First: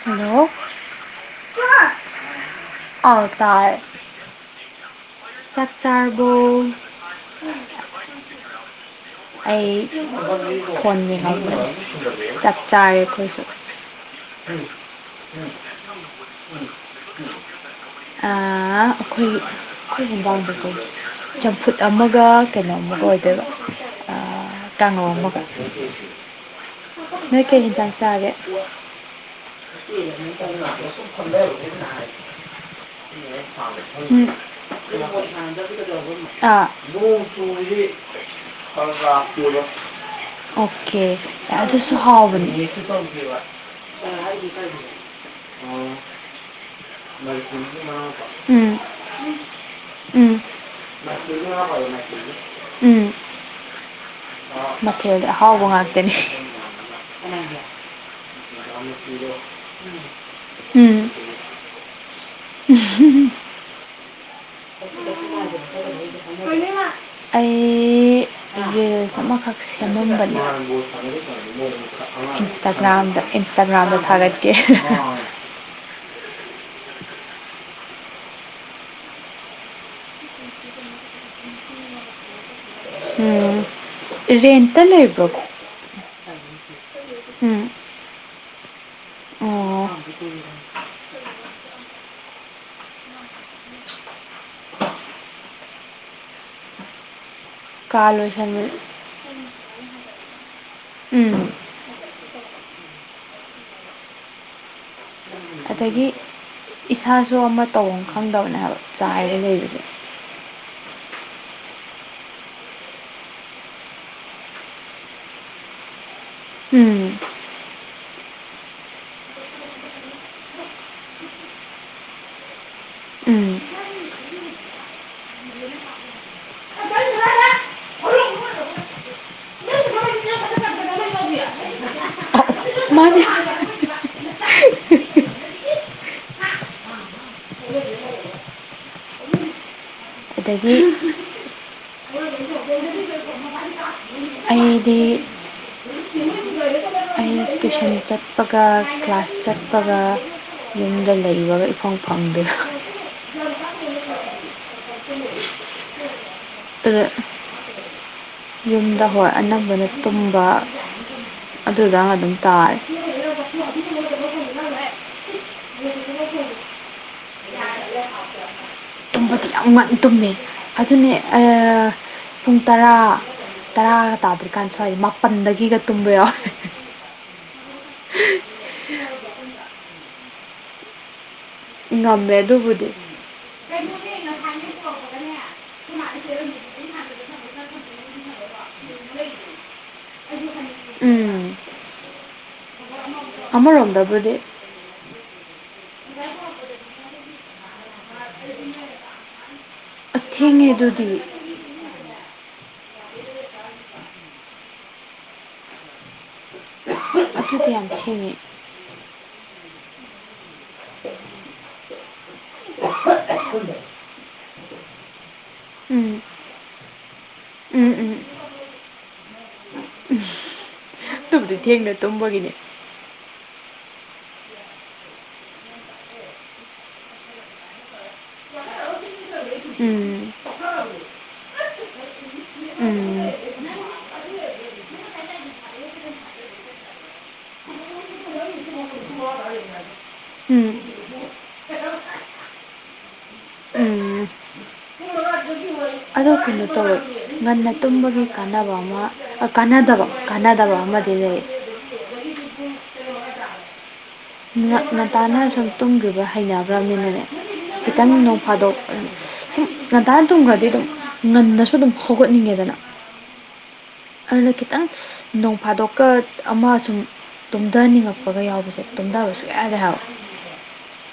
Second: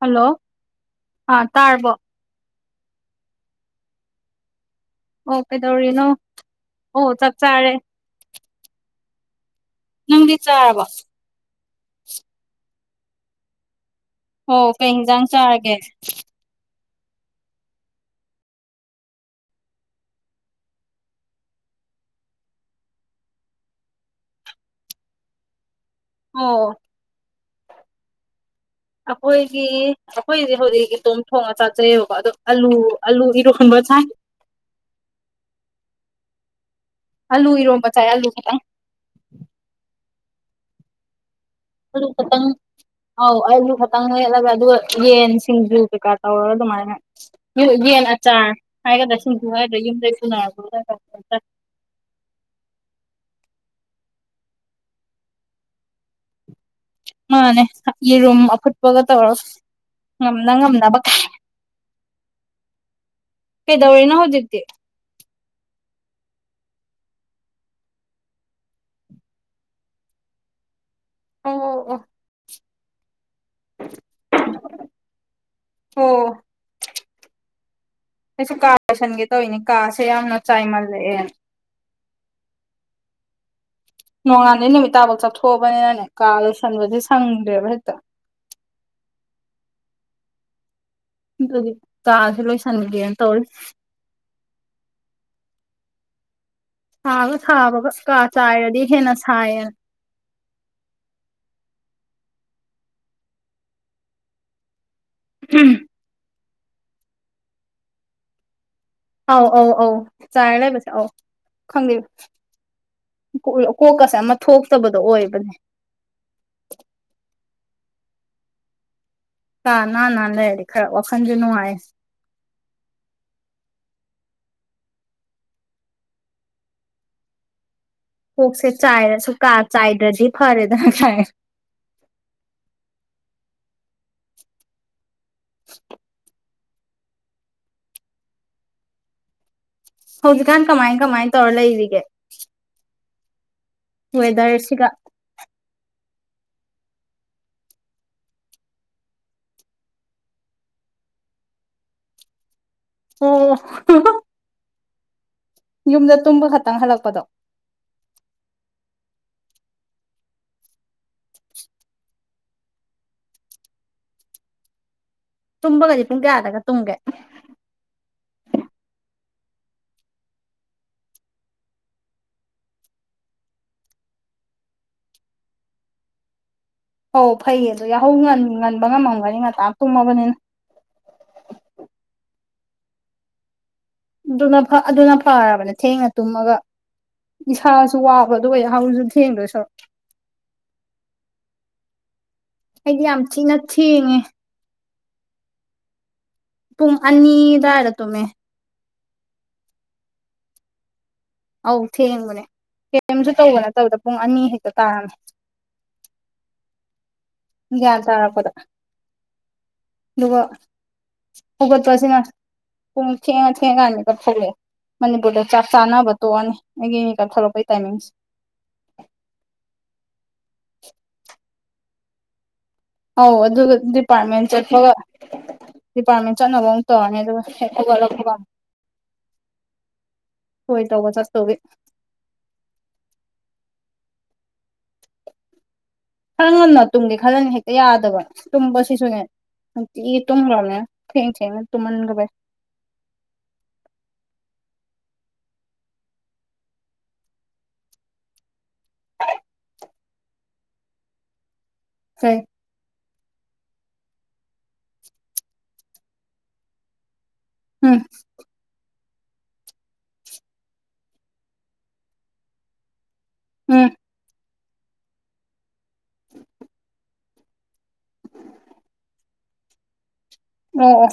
hello hello ꯑꯥ ꯇꯥꯔꯕꯣ ꯑꯇꯥꯔ ꯑꯣ ꯆꯥꯛ ꯀꯩꯗꯧꯔꯤꯅꯣ ꯆꯔꯔꯕꯣ ꯑꯣ ꯆꯥꯛ ꯆꯥꯔꯦ ꯑꯩ ꯅꯪꯗꯤ ꯆꯥꯔꯕꯣ ꯐꯣꯟ ꯃꯤꯍ ꯆꯞ ꯆꯥꯔꯦ ꯑꯩꯈꯣꯏꯁꯨ ꯍ ꯄꯩ ꯏꯖꯥꯡ ꯆ ꯑꯥꯒꯦ ꯑꯩꯈꯣꯏ ꯑꯩꯈꯣꯏ ꯅꯨꯡꯗꯥꯡꯗꯀꯣ ꯆꯝꯐꯨꯠ ꯑꯃꯒ ꯀꯩꯅꯣ ꯑꯃꯒ ꯑꯣꯏꯗꯣꯏꯕ ꯇꯉꯣ ꯃꯒ ꯑꯣ ꯅꯣꯏ ꯀꯩꯟ ꯆꯥꯡ ꯆꯥꯒꯦ ꯑꯩꯈꯣꯏꯗꯤ ꯑꯩꯈꯣꯏꯗꯤ ꯍꯧꯖꯤꯛ ꯏꯇꯣꯝ ꯊꯣꯡꯉꯒ ꯆꯥꯆꯩꯌꯦꯕꯀꯣ ꯑꯗꯣ ꯑꯂꯨ ꯑꯂꯨ ꯏꯔꯣꯟꯕ ꯆꯥꯏ ꯎꯝ ꯑꯥ ꯃꯣꯡ ꯑꯂꯨ ꯆꯨꯔꯤ ꯏꯔꯣꯝꯕ ꯆꯥꯏ ꯑꯂꯨ ꯈꯇꯪ ꯑꯣꯀꯦ ꯑꯗꯨꯗꯁꯨ ꯑꯂꯨ ꯈꯇꯪ ꯍꯥꯎꯅꯤ ꯑꯧ ꯑꯩꯁꯨ ꯈꯇꯪꯦꯜꯂꯒ ꯑꯗꯨꯒ ꯌꯦꯟ ꯁꯤꯡꯖꯨ ꯀꯩꯀꯥ ꯇꯧꯔꯒ ꯑꯗꯨꯃꯥꯏꯅ ꯌꯦꯟ ꯑꯆꯥꯔ ꯎꯝ ꯎꯝ ꯍꯥꯏꯒꯗ꯭ꯔꯥ ꯁꯤꯡꯖꯨ ꯍꯥꯏꯒꯗ ꯌꯨꯝꯗꯩ ꯄꯨ ꯎꯝ ꯃꯊꯦꯜ ꯍꯍꯥꯎꯕ ꯉꯥꯛꯇꯅꯦ ꯃꯥꯅꯦꯅꯦ ꯌꯦꯔꯨꯝ ꯑꯐꯨꯠꯄꯒ ꯇꯧꯔ ꯉꯝꯅ ꯉꯝꯅꯕ ꯀꯥꯏ ꯎꯝ ꯄꯦꯗꯧ ꯋꯥꯔꯤꯅ ꯍꯧꯗꯦ ꯄꯨ ꯑꯩ ꯔꯤꯜꯁ ꯑꯃꯈꯛ ꯁꯦꯝꯃꯝꯕꯅꯦ ꯑꯣ ꯑꯣ ꯁꯇꯥꯒ꯭ꯔꯥꯝꯗ ꯏꯟꯁꯇꯥꯒ꯭ꯔꯥꯝꯗ ꯊꯥꯔꯛꯀꯦ ꯑꯣ [inaudible] ꯑꯩꯁꯨ ꯀꯥ ꯂꯣꯏꯁꯟꯒꯦ ꯇꯧꯤꯅꯦ ꯀꯥꯁꯦ ꯌꯥꯝꯅ ꯆꯥꯏꯃꯜꯂꯛꯑꯦ ꯎꯝ ꯔꯦꯟꯇ ꯂꯩꯕ꯭ꯔꯣꯀꯣ ꯅꯤꯅꯦ ꯀꯜ ꯁꯟꯕꯗꯤꯦ ꯁꯥꯡꯦ ꯎꯝ ꯍꯥꯏꯠꯇ ꯑꯣ ꯗꯤ ꯂꯣꯏꯁꯅꯗꯤ ꯑ ꯇꯧ ꯊꯥꯒ ꯁꯥꯕꯒ ꯀꯥ ꯆꯥꯏꯔꯗꯤ ꯍꯦꯟꯅ ꯁꯥꯏꯌꯦꯅ ꯎꯝ ꯑꯗꯒꯤ ꯏꯁꯥꯁꯨ ꯑꯃ ꯇꯧꯐꯝ ꯈꯪꯗꯕꯅꯦ ꯍꯥꯏꯕ ꯆꯥꯏꯔ ꯑꯧ ꯑꯧ ꯂꯩꯕꯁꯦ ꯑꯧ ꯆꯥꯏ ꯂꯩꯕꯁꯦ ꯑꯧ ꯈꯪꯗꯦꯔ ꯀꯣꯛꯀꯁꯦ ꯑꯃ ꯊꯣꯛꯇꯕꯗꯣ ꯑꯣꯏꯕꯅꯦ ꯎꯝ ꯀꯥ ꯅ ꯅ ꯂꯩꯔ ꯈꯔ ꯋꯥꯈꯟꯖꯅꯣꯑ ꯎꯝ ꯀꯣꯛꯁꯦ ꯆꯥꯏꯔꯁꯨ ꯀꯥ ꯆꯥꯏꯗ꯭ꯔꯗꯤ ꯐꯔꯦꯗ ꯆꯥꯏ ꯃꯥꯅꯦ ꯑ [inaudible] ꯍꯧꯖꯤꯛ ꯈꯥꯟ ꯀꯃꯥꯏꯟ ꯀꯃꯥꯏ ꯇꯧꯔꯂꯦꯒ [inaudible] ꯋꯦꯗꯔ ꯁꯤꯒ ꯑꯩꯗꯤ ꯇ꯭ꯋꯏꯤꯁꯟ ꯆꯠꯄꯒ ꯀ꯭ꯂꯥꯁ ꯆꯠꯄꯒ ꯌꯨꯝꯗ ꯂꯩꯕꯒ ꯏꯐꯣꯡ ꯐꯪꯗꯦꯁꯨ ꯑꯣ [inaudible] ꯌꯨꯝꯗ ꯇꯨꯝꯕ ꯈꯛꯇꯪ ꯑꯗꯨꯗ ꯍꯜꯂꯛꯄꯗꯣ ꯌꯨꯝꯗ ꯍꯣꯏ ꯑꯅꯝꯕꯅ ꯇꯨꯝꯕ ꯑꯗꯨꯗ ꯑꯗꯨꯝ ꯇꯥꯔꯦ ꯂꯩ ꯃ ꯇꯨꯝꯕꯒꯗꯤ ꯄꯨꯡ ꯀꯌꯥꯗꯒ ꯇꯨꯝꯒꯦ ꯌꯥ ꯇꯨꯝꯕꯗꯤ ꯌꯥꯝ ꯇꯨꯝꯃꯦ ꯑꯗꯨꯅꯦ ꯄꯨꯡ ꯇꯔꯥ ꯇꯔꯥꯒ ꯇꯥꯗ꯭ꯔꯤꯀꯥꯟ ꯁ꯭ꯋꯥꯏꯗ ꯃꯥꯄꯟꯗꯒꯤꯒ ꯇꯨꯝꯕ ꯌꯥꯎ ꯍ ꯐꯩꯌꯦ ꯑꯗꯣ ꯌꯥꯍꯧ ꯉꯟꯕ ꯉꯝꯃꯝꯒꯅꯤ ꯉꯇꯥ ꯑꯃ ꯇꯨꯝꯃꯕꯅꯤꯅ ꯉꯝꯃꯦ ꯑꯗꯨꯕꯨꯗꯤ ꯑꯗꯨꯅ ꯑꯗꯨꯅ ꯐꯔꯕꯅꯦ ꯊꯦꯡꯅ ꯇꯨꯝꯃꯒ ꯏꯁꯥꯁꯨ ꯋꯥꯕ ꯑꯗꯨꯒ ꯑꯣꯏꯍꯁꯨ ꯊꯦꯡꯗꯣꯏ ꯁꯔꯨꯛ ꯎꯝ ꯍꯥꯏꯗꯤ ꯌꯥꯝ ꯆꯤꯅ ꯊꯦꯡꯉꯦ ꯑꯃꯔꯣꯝꯗꯕꯨꯗꯤ ꯄꯨꯡ ꯑꯅꯤꯗꯥ ꯍꯥꯏꯔ ꯇꯣꯃꯦ ꯑꯊꯦꯡꯉꯦ ꯑꯗꯨꯗꯤ ꯑꯧ ꯊꯦꯡꯕꯅꯦ ꯀꯔꯤꯝꯁꯨ ꯇꯧꯕ ꯅꯠꯇꯕꯗ ꯄꯨꯡ ꯑꯅꯤ ꯍꯦꯛꯇ ꯇꯥꯔꯝꯃꯦ ꯑꯗꯨꯗꯤ ꯌꯥꯝ ꯒ꯭ꯌꯥꯟ ꯊꯦꯡꯉꯦ ꯇꯥꯔꯛꯄꯗ ꯑꯗꯨꯒ ꯍꯧꯒꯠꯄꯁꯤꯅ ꯄꯨꯆ ꯀꯥꯟꯅꯤꯒ ꯐꯦ ꯃꯅꯤꯄꯨꯔꯗ ꯆꯞ ꯆꯥꯅꯕ ꯎꯝ ꯇꯣꯛꯑꯅꯤ ꯑꯩꯒꯤ ꯀꯥꯞꯊꯣꯔꯛꯄꯒꯤ ꯎꯝ ꯇꯥꯏꯃꯤꯡꯁꯦ ꯎꯝ ꯑꯗꯨꯕꯨꯗꯤ ꯊꯦꯡꯅ ꯇꯨꯝꯕꯒꯤꯅꯦ ꯑꯧ ꯑꯗꯨ ꯗꯤꯄꯥꯔꯃꯦꯟ ꯆꯦ ꯐ ꯗꯤꯄꯥꯔꯠꯃꯦꯟ ꯆꯠꯅꯕ ꯑꯃꯨꯛ ꯇꯧꯔꯅꯤ ꯑꯗꯨꯒ ꯍꯦꯛ ꯍꯧꯒꯠꯂꯄ ꯎꯝ ꯍꯣꯏ ꯇꯧꯕ ꯆꯠ ꯇꯧꯋꯤ ꯎꯝ ꯈꯔ ꯉꯟꯅ ꯇꯨꯝꯒꯦ ꯈꯜꯂꯅꯤ ꯍꯦꯛꯇ ꯌꯥꯗꯕ ꯇꯨꯝꯕꯁꯤꯁꯨꯅꯦ ꯅꯨꯡꯇꯤꯒꯤ ꯎꯝ ꯇꯨꯝꯈ꯭ꯔꯕꯅꯦ ꯊꯦꯡ ꯇꯨꯃꯒꯦꯁ ꯎꯝ ꯑꯣ ꯀꯩꯅꯣ ꯇꯧꯋꯦ ꯉꯟꯅ ꯇꯨꯝꯕꯒꯤ ꯀꯥꯟꯅꯕ ꯑꯃ ꯀꯥꯟꯅꯗꯕ ꯀꯥꯟꯅꯗꯕ ꯑꯃꯗꯤ ꯂꯩ ꯐꯦ ꯎ ꯉꯟꯇꯥꯅ ꯁꯨꯝ ꯇꯨꯝꯈ꯭ꯔꯤꯕ ꯍꯩꯅꯕ꯭ꯔꯅꯤꯅꯅꯦ ꯎꯝ ꯈꯤꯇꯪ ꯊꯥꯗꯣꯛ ꯁꯨꯝ ꯉꯟꯇꯥꯅ ꯇꯨꯝꯈ꯭ꯔꯗꯤ ꯑꯗꯨꯝ ꯉꯟꯅꯁꯨ ꯑꯗꯨꯝ ꯍꯧꯒꯠꯅꯤꯡꯉꯦꯗꯅ ꯎꯝ ꯑꯗꯨꯅ ꯈꯤꯇꯪ ꯅꯣꯡꯐꯥꯗꯣꯛꯀ ꯑꯃ ꯁꯨꯝ ꯇꯨꯝꯊꯅꯤꯡꯉꯛꯄꯒ ꯌꯥꯎꯕꯁꯦ ꯇꯨꯝꯊꯕꯁꯨ ꯌꯥꯌꯥꯔꯦ ꯍꯥꯏꯕꯋ ꯑꯣ ꯑꯣ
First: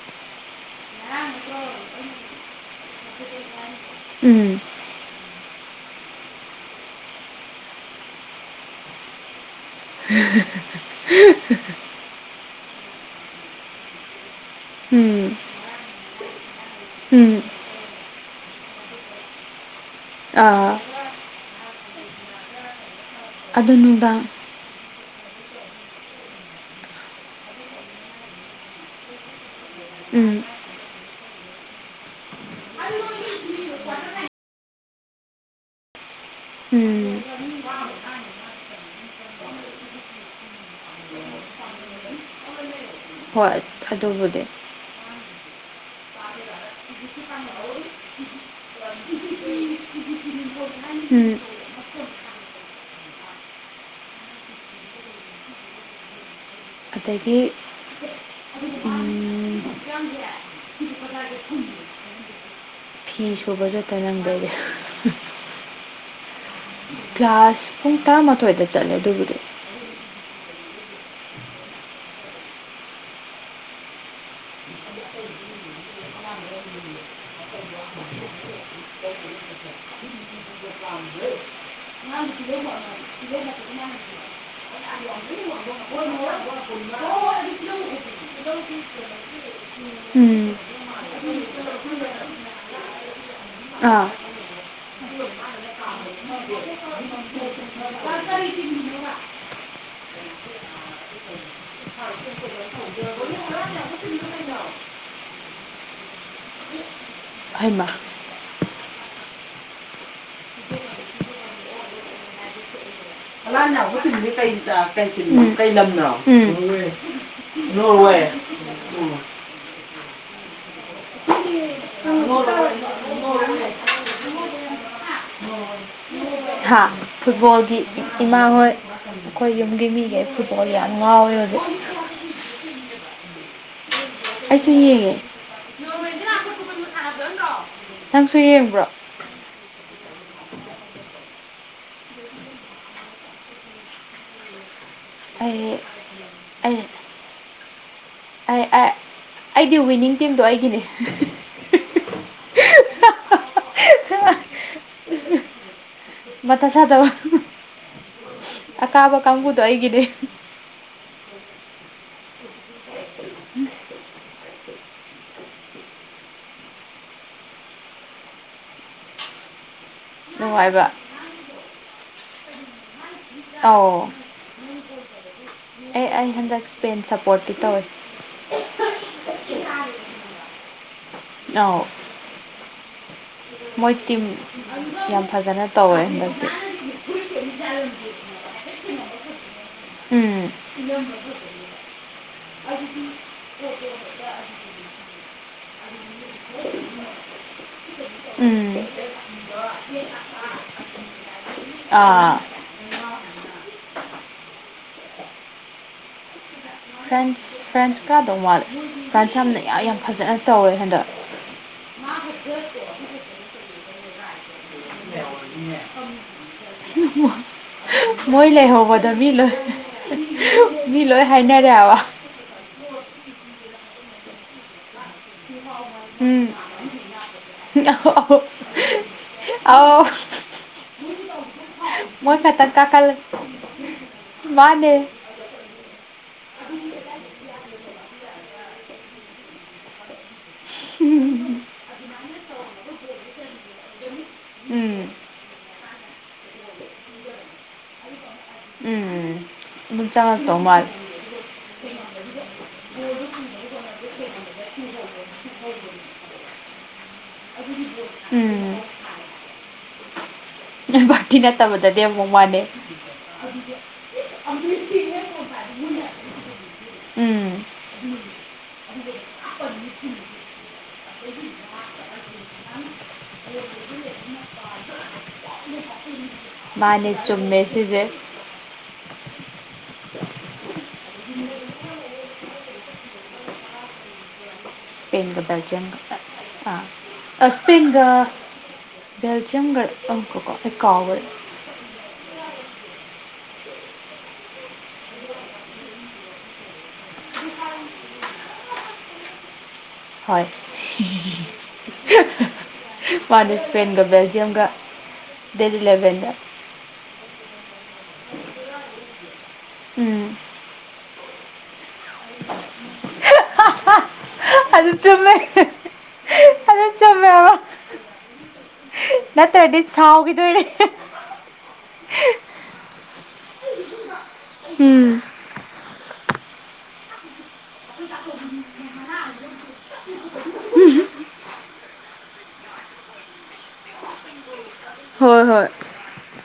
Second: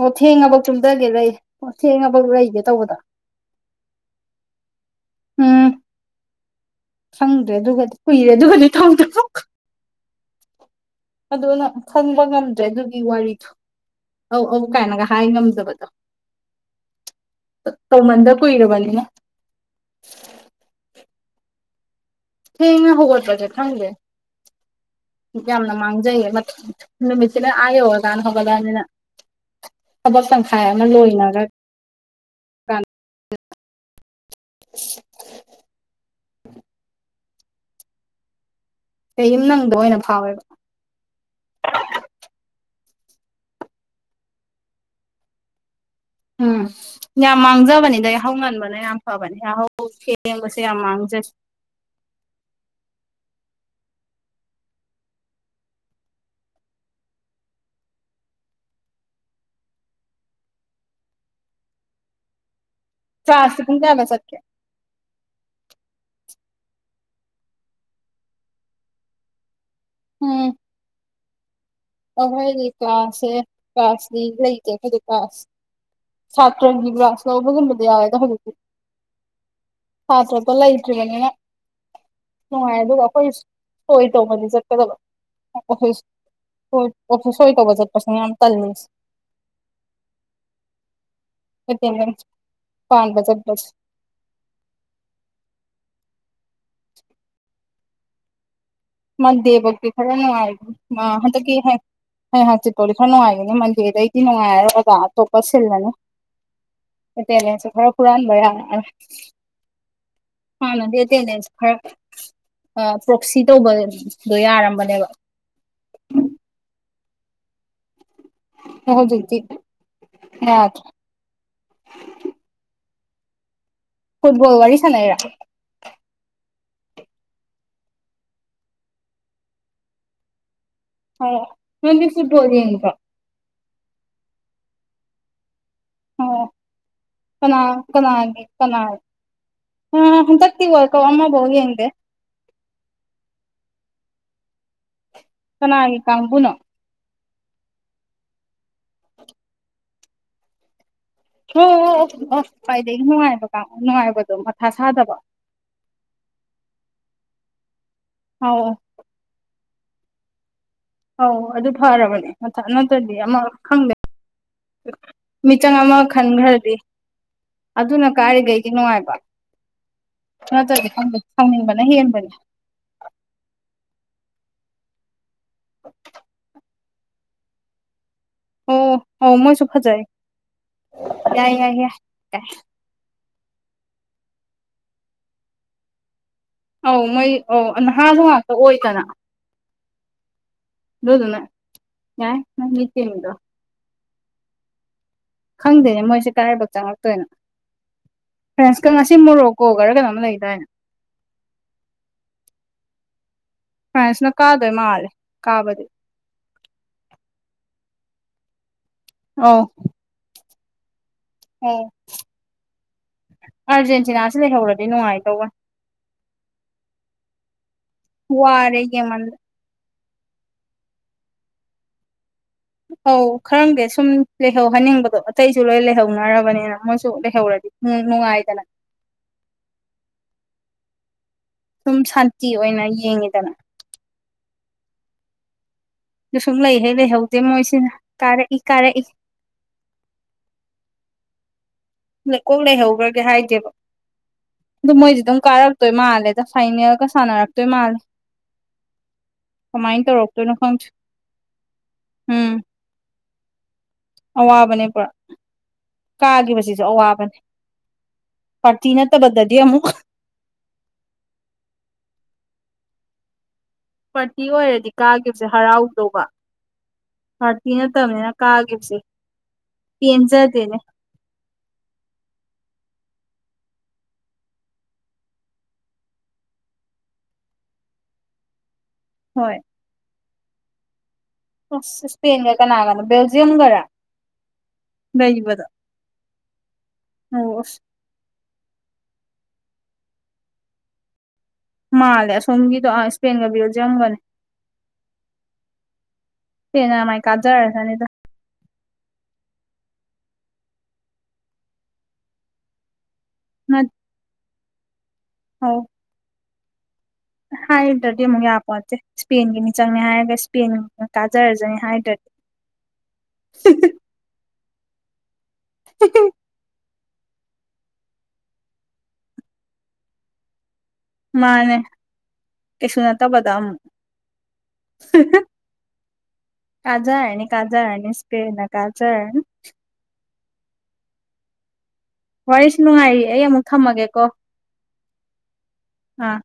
ꯑꯣ ꯊꯦꯡꯉꯕ ꯆꯨꯝꯊꯒꯦ ꯂꯩ ꯑꯣ ꯊꯦꯡꯉꯕꯧ ꯂꯩꯒꯦ ꯇꯧꯕꯗ ꯎꯝ ꯎꯝ ꯐꯪꯗ꯭ꯔꯦ ꯑꯗꯨꯒꯗꯤ ꯀꯨꯏꯔꯦ ꯑꯗꯨꯒꯗꯤ ꯎ ꯑꯗꯨꯅ ꯈꯪꯕ ꯉꯝꯗ꯭ꯔꯦ ꯑꯗꯨꯒꯤ ꯋꯥꯔꯤꯗꯣ ꯑꯧ ꯑꯧ ꯀꯥꯏꯅꯒ ꯍꯥꯏ ꯎꯝ ꯉꯝꯗꯕꯗꯣ ꯎꯝ ꯇꯧꯃꯟꯗ ꯀꯨꯏꯔꯕꯅꯤꯅ ꯑꯥ ꯍꯦꯡꯉ ꯍꯒꯣꯠ ꯄꯖꯦ ꯑꯗꯨ ꯊꯪꯦ [inaudible] ꯌꯥꯝꯅ ꯃꯥꯡꯖꯩꯌꯦ ꯅꯨꯃꯤꯠꯁꯤꯅ ꯑꯥ ꯌꯧꯔꯀꯥꯟꯅ ꯍꯧꯒꯠꯂꯅꯤꯅ ꯈꯕꯜ ꯎꯝ ꯆꯪꯈꯥꯏ ꯑꯅ ꯂꯍꯤꯅꯒ ꯎꯝ ꯀ ꯌꯨꯝ ꯅꯪꯗ ꯑꯣꯏꯅ ꯐꯥꯎꯋꯦꯕ ꯍꯣꯏ ꯑꯗꯨꯕꯨꯗꯤ ꯎꯝ ꯌꯥꯝ ꯃꯥꯡꯖꯕꯅꯤ ꯑꯗꯩ ꯍꯧ ꯉꯟꯕꯅ ꯌꯥꯝ ꯐꯕꯅꯦꯍꯧ ꯁꯦꯡꯕꯁꯦ ꯌꯥꯝ ꯃꯥꯡꯖꯁꯦ [inaudible] ꯑꯗꯒꯤ ꯌꯥꯝꯕꯤ ꯍꯤꯟꯒ ꯊ ꯐꯤ ꯀ꯭ꯂꯥꯁꯇꯤ ꯄꯨꯡ ꯁꯨꯕꯁꯨꯠꯇ ꯀꯌꯥꯗ ꯆꯠꯀꯦ ꯅꯪꯗꯔ ꯀ꯭ꯂꯥꯁ ꯄꯨꯡ ꯇꯔꯥꯃꯥꯊꯣꯏꯗ ꯆꯠꯂꯦ ꯑꯗꯨꯕꯨꯗꯤ ꯎꯝ ꯑꯍꯣꯏꯗꯤ ꯀ꯭ꯂꯥꯁꯁꯦ ꯀ꯭ꯂꯥꯁꯇ ꯂꯩꯇꯦ ꯀꯩ ꯀ꯭ꯂꯥꯁ ꯁꯥꯇ꯭ꯔꯒꯤ ꯀ꯭ꯂꯥꯁ ꯂꯧꯕꯒꯨꯝꯕꯗ ꯌꯥꯎꯋꯦꯗ ꯍꯧꯖꯤꯛꯇꯤ ꯍꯥꯇ꯭ꯔꯒꯂ ꯏꯠꯇ꯭ꯔꯤꯕꯅꯤꯅ ꯉꯔ ꯁꯣꯏ ꯇꯧꯕꯗꯤ ꯊꯔꯠꯇ ꯁꯣꯏ ꯑꯣꯦ ꯁꯣꯏ ꯇꯧꯕꯖꯠ ꯄꯁ ꯌꯥꯝ ꯇꯜꯅꯤꯁ ꯎꯝ ꯄꯕꯖꯁ ꯑꯥ ꯃꯣꯟꯗꯥꯏ ꯐꯥꯎꯗꯤ ꯈꯔ ꯅꯨꯡꯉꯥꯏ ꯍꯟꯗꯛꯀꯤ ꯍꯟꯗꯛꯀꯤ ꯍꯩ ꯍꯪꯆꯤꯠꯇꯣꯗꯤ ꯈꯔ ꯅꯨꯡꯉꯥꯏꯒꯅꯤ ꯃꯟꯗꯦꯗꯩꯗꯤ ꯅꯨꯡꯉꯥꯏ ꯍꯥꯏꯔꯖ ꯑꯇꯣꯞꯄ ꯁꯤꯜꯂꯅꯤ ꯎ ꯑꯦ ꯂꯩ ꯆ ꯈꯔ ꯐꯨꯔꯅꯕꯔꯦ ꯍꯥꯟꯅꯗꯤ ꯑꯦꯇꯦꯟꯗꯦꯟꯁ ꯈꯔ ꯄ꯭ꯔꯣꯛꯁꯤ ꯇꯧꯕ ꯀꯩ ꯂꯝꯅꯣ ꯅꯣꯔꯋꯦ ꯍꯗꯇꯗꯤ ꯌꯥ [inaudible] ꯐꯨꯠꯕꯣꯜ ꯋꯥꯔꯤꯁꯅꯔ ꯍꯥ ꯐꯨꯠꯕꯣꯜꯒꯤ ꯏꯃꯥ ꯍꯣꯏ ꯑꯩꯈꯣꯏ ꯌꯨꯝꯒꯤ ꯃꯤꯉꯩ ꯍ ꯑ ꯍꯥꯎ ꯅꯣꯟꯗꯤꯁꯨꯠ ꯍꯣꯗꯤ ꯏꯇ ꯑꯩꯁꯨ ꯌꯦꯡꯉꯦ ꯑꯣ ꯀꯅꯥ ꯀꯅꯥꯅꯤꯦ ꯀꯅꯥ ꯑ ꯍ ꯇꯇꯕꯣꯀ ꯑꯣꯃꯕ ꯌꯦꯡꯗꯦ ꯀꯅꯥꯒꯤ ꯀꯥꯡꯕꯨꯨꯅꯣ [inaudible] ꯑꯩꯗꯤ ꯋꯤꯅꯤꯡ ꯁꯤꯡꯗꯣ ꯑꯩꯒꯤꯅꯦ ꯍꯣ ꯍ ꯑꯣ ꯈ꯭ꯋꯥꯏꯗꯒꯤ ꯅꯨꯡꯉꯥꯏꯕ ꯀꯥꯡ ꯅꯨꯡꯉꯥꯏꯕꯗꯣ ꯃꯊꯥ ꯁꯥꯗꯕ ꯃꯊ ꯆꯗ ꯍꯥꯎ ꯑꯀꯥꯕ ꯀꯥꯡꯕꯨꯗꯣ ꯑꯩꯒꯤꯗꯤ ꯑꯧ ꯑꯗꯨ ꯐꯔꯕꯅꯦ ꯃꯊꯛ ꯅꯠꯇ꯭ꯔꯗꯤ ꯑꯃ ꯈꯪꯗꯦ ꯃꯤ ꯆꯪ ꯑꯃ ꯈꯟꯒꯥꯔꯗꯤ ꯑꯗꯨꯅ ꯀꯥꯏꯔꯤꯈꯩꯗꯤ ꯅꯨꯡꯉꯥꯏꯕ ꯅꯠꯇ꯭ꯔꯗꯤ ꯁꯥꯎꯅꯤꯡꯕꯅ ꯍꯦꯟꯕꯅꯦ ꯑꯥꯎ ꯑꯦ ꯑꯩ ꯍꯟꯗꯛ ꯁꯄꯦꯟ ꯁꯞꯄꯣꯔꯠꯇꯤ ꯇꯧꯋꯤ ꯑꯣ ꯍ ꯃꯣꯏꯁꯨ ꯐꯖꯩ ꯌꯥꯏ ꯌꯥꯏ ꯌꯥꯏ ꯌꯥꯏ ꯃꯣꯏ ꯇꯤꯝ ꯌꯥꯝ ꯐꯖꯅ ꯇꯧꯋꯦ ꯍꯟꯗꯛ ꯑꯧ ꯃꯣꯏ ꯑꯧ ꯅꯍꯥꯁꯨ ꯉꯥꯛꯇ ꯑꯣꯏꯗꯅ ꯎꯝ ꯑꯗꯨꯗꯨꯅ ꯌꯥꯏ ꯅꯪꯒꯤ ꯇꯤꯝꯗꯣ [unintelligible] ꯈꯪꯗꯦ ꯃꯣꯏꯁꯦ ꯀꯥꯏꯐꯥꯎ ꯆꯪꯉꯛꯇꯣꯏꯅꯣ ꯎꯝ ꯐ꯭ꯔꯦꯟꯁꯀ ꯉꯁꯤ ꯃꯣꯔꯣꯛꯀꯣ ꯒꯥꯔꯥ ꯀꯩꯅꯣ ꯂꯩꯗꯥꯏꯅ ꯑꯥ ꯐ꯭ꯔꯥꯟꯁꯅ ꯀꯥꯗꯣꯏ ꯃꯥꯜꯂꯦ ꯀꯥꯕꯗꯤ ꯐ꯭ꯔꯦꯟꯁ ꯐ꯭ꯔꯦꯟꯁ ꯀꯗꯧ ꯃꯥꯜꯂꯦ ꯐ꯭ꯔꯦꯟꯁ ꯌꯥꯝꯅ ꯌꯥꯝ ꯐꯖꯅ ꯇꯧꯋꯦ ꯍꯟꯗꯛ ꯎꯝ [inaudible] ꯑꯥꯔꯖꯦꯟꯇꯤꯅꯥꯁꯤ ꯂꯩꯍꯧꯔꯗꯤ ꯅꯨꯡꯉꯥꯏꯇꯧꯕ [inaudible] ꯃꯣꯏ ꯋꯥꯔꯦ ꯂꯩꯍꯧꯕꯗꯣ ꯃꯤ ꯌꯦꯡꯃꯟꯗ ꯂꯣꯏ ꯃꯤ ꯂꯣꯏ ꯍꯥꯏꯅꯔꯦ ꯍꯥꯏꯕꯥ ꯑꯧ ꯈꯔꯪꯗꯦ ꯁꯨꯝ ꯂꯩꯍꯧ ꯍꯜꯅꯤꯡꯕꯗꯣ ꯑꯇꯩꯁꯨ ꯂꯣꯏ ꯂꯩꯍꯧꯅꯔꯕꯅꯤꯅ ꯃꯣꯏꯁꯨ ꯂꯩꯍꯧꯔꯗꯤ ꯑ ꯅꯨꯡꯉꯥꯏꯗꯅ ꯑ ꯑ ꯁꯨꯝ ꯃꯣꯏ ꯁꯥꯟꯇꯤ ꯈꯠꯇ ꯑꯣꯏꯅ ꯀꯀꯜ ꯌꯦꯡꯉꯤꯗꯅ ꯋꯥꯅꯦ ꯑꯗꯨ ꯁꯨꯝ ꯂꯩꯍꯩ ꯂꯩꯍꯧꯗꯦ ꯃꯣꯏꯁꯤꯅ ꯀꯥꯔꯛꯏ ꯀꯥꯔꯛꯏ ꯂꯩꯀꯣꯛ ꯂꯩꯍꯧꯒ꯭ꯔꯒꯦ ꯍꯥꯏꯗꯦꯕ ꯑꯗꯨ ꯎꯝ ꯃꯣꯏꯗꯤ ꯗꯨꯝ ꯀꯥꯔꯛꯇꯣꯏ ꯃꯥꯜꯂꯦꯗ ꯐꯥꯏꯅꯦꯜꯒ ꯁꯥꯟꯅꯔꯛꯇꯣꯏ ꯃꯥꯜꯂꯦ ꯎꯝ ꯀꯃꯥꯏꯅ ꯑꯗꯨꯝ ꯇ ꯔꯛꯇꯛꯇ ꯆꯪꯉꯛꯇꯧ ꯅꯈ ꯃꯥꯜꯂꯦ ꯎꯝ [unintelligible] ꯑꯋꯥꯕꯅꯦ ꯄꯨꯔꯥ ꯀꯥꯈꯤꯕꯁꯤꯁꯨ ꯑꯋꯥꯕꯅꯦ ꯎꯝ ꯄꯔꯇꯤ ꯅꯠꯇꯕꯗꯗꯤ ꯑꯃꯨꯛ ꯥꯅꯠꯇꯕꯗꯗꯤ ꯑꯃꯨꯛ ꯃꯥꯟꯅꯦ [unintelligible] ꯄꯥꯔꯇꯤ ꯑꯣꯏꯔꯗꯤ ꯀꯥꯈꯤꯕꯁꯦ ꯍꯔꯥꯎꯗꯧꯕ ꯎꯝ ꯄꯥꯔꯇꯤ ꯅꯠꯇꯕꯅꯤꯅ ꯀꯥꯈꯤꯕꯁꯦ ꯄꯦꯟꯖꯗꯦꯅꯦ [inaudible] ꯃꯥꯅꯦ ꯆꯨꯝꯃꯦ ꯁꯤꯖꯦ ꯍꯣꯏ ꯑꯁ ꯁꯄꯦꯟꯒ ꯀꯅꯥꯒꯅꯣ ꯕꯦꯜꯖꯤꯝ ꯒꯔ [unintelligible] ꯑꯣ ꯑꯁ ꯕꯦꯜꯖꯝꯒꯀꯣ ꯑꯦꯀꯕ ꯃꯥꯜꯂꯦ ꯑꯁꯣꯝꯒꯤꯗꯣ ꯏꯁꯄꯦꯟꯒ ꯕꯤꯔꯖꯝꯒꯅꯤ ꯍ ꯃꯥ ꯀꯥꯖꯔ ꯍꯥꯏꯅꯤ ꯍꯣꯏ ꯄꯥꯟꯗ ꯅꯠ ꯏꯁꯄꯦꯟꯒ ꯕꯦꯜꯖꯤꯌꯝꯒ ꯗꯦꯠ ꯑꯧ ꯏꯂꯦꯕꯦꯟꯗ ꯍꯥꯏꯗ꯭ꯔꯗꯤ ꯑꯃꯨꯛ ꯌꯥꯄꯣꯠꯁꯦ ꯏꯁꯄꯦꯟꯒꯤꯅꯤ ꯆꯪꯅꯤ ꯍꯥꯏꯔꯒ ꯏꯁꯄꯦꯟ ꯀꯥꯖꯔꯁꯨꯅꯤ ꯍꯥꯏꯗ꯭ꯔꯗꯤ ꯎ ꯎ ꯑꯗꯨꯗꯤ ꯆꯨꯝꯃꯦ [inaudible] ꯑꯗꯨ ꯆꯨꯝꯃꯦꯕ ꯅꯠꯇ꯭ꯔꯗꯤ ꯁꯥꯎꯈꯤꯗꯣꯏꯔꯦ ꯃꯥꯅꯦ ꯀꯩꯁꯨ ꯅꯠꯇꯕꯗ ꯑꯃꯨꯛ ꯎꯝ ꯀꯥꯖꯜꯅꯤ ꯀꯥꯖꯥ ꯍꯥꯏꯅꯤ ꯏꯁꯀꯦꯅ ꯀꯥꯖꯜ ꯋꯥꯔꯤꯁꯨ ꯅꯨꯡꯉꯥꯏꯔꯤꯌꯦ ꯑꯩ ꯑꯃꯨꯛ ꯊꯝꯃꯒꯦꯀꯣ ꯍꯣꯏ ꯍꯣꯏ ꯍꯥ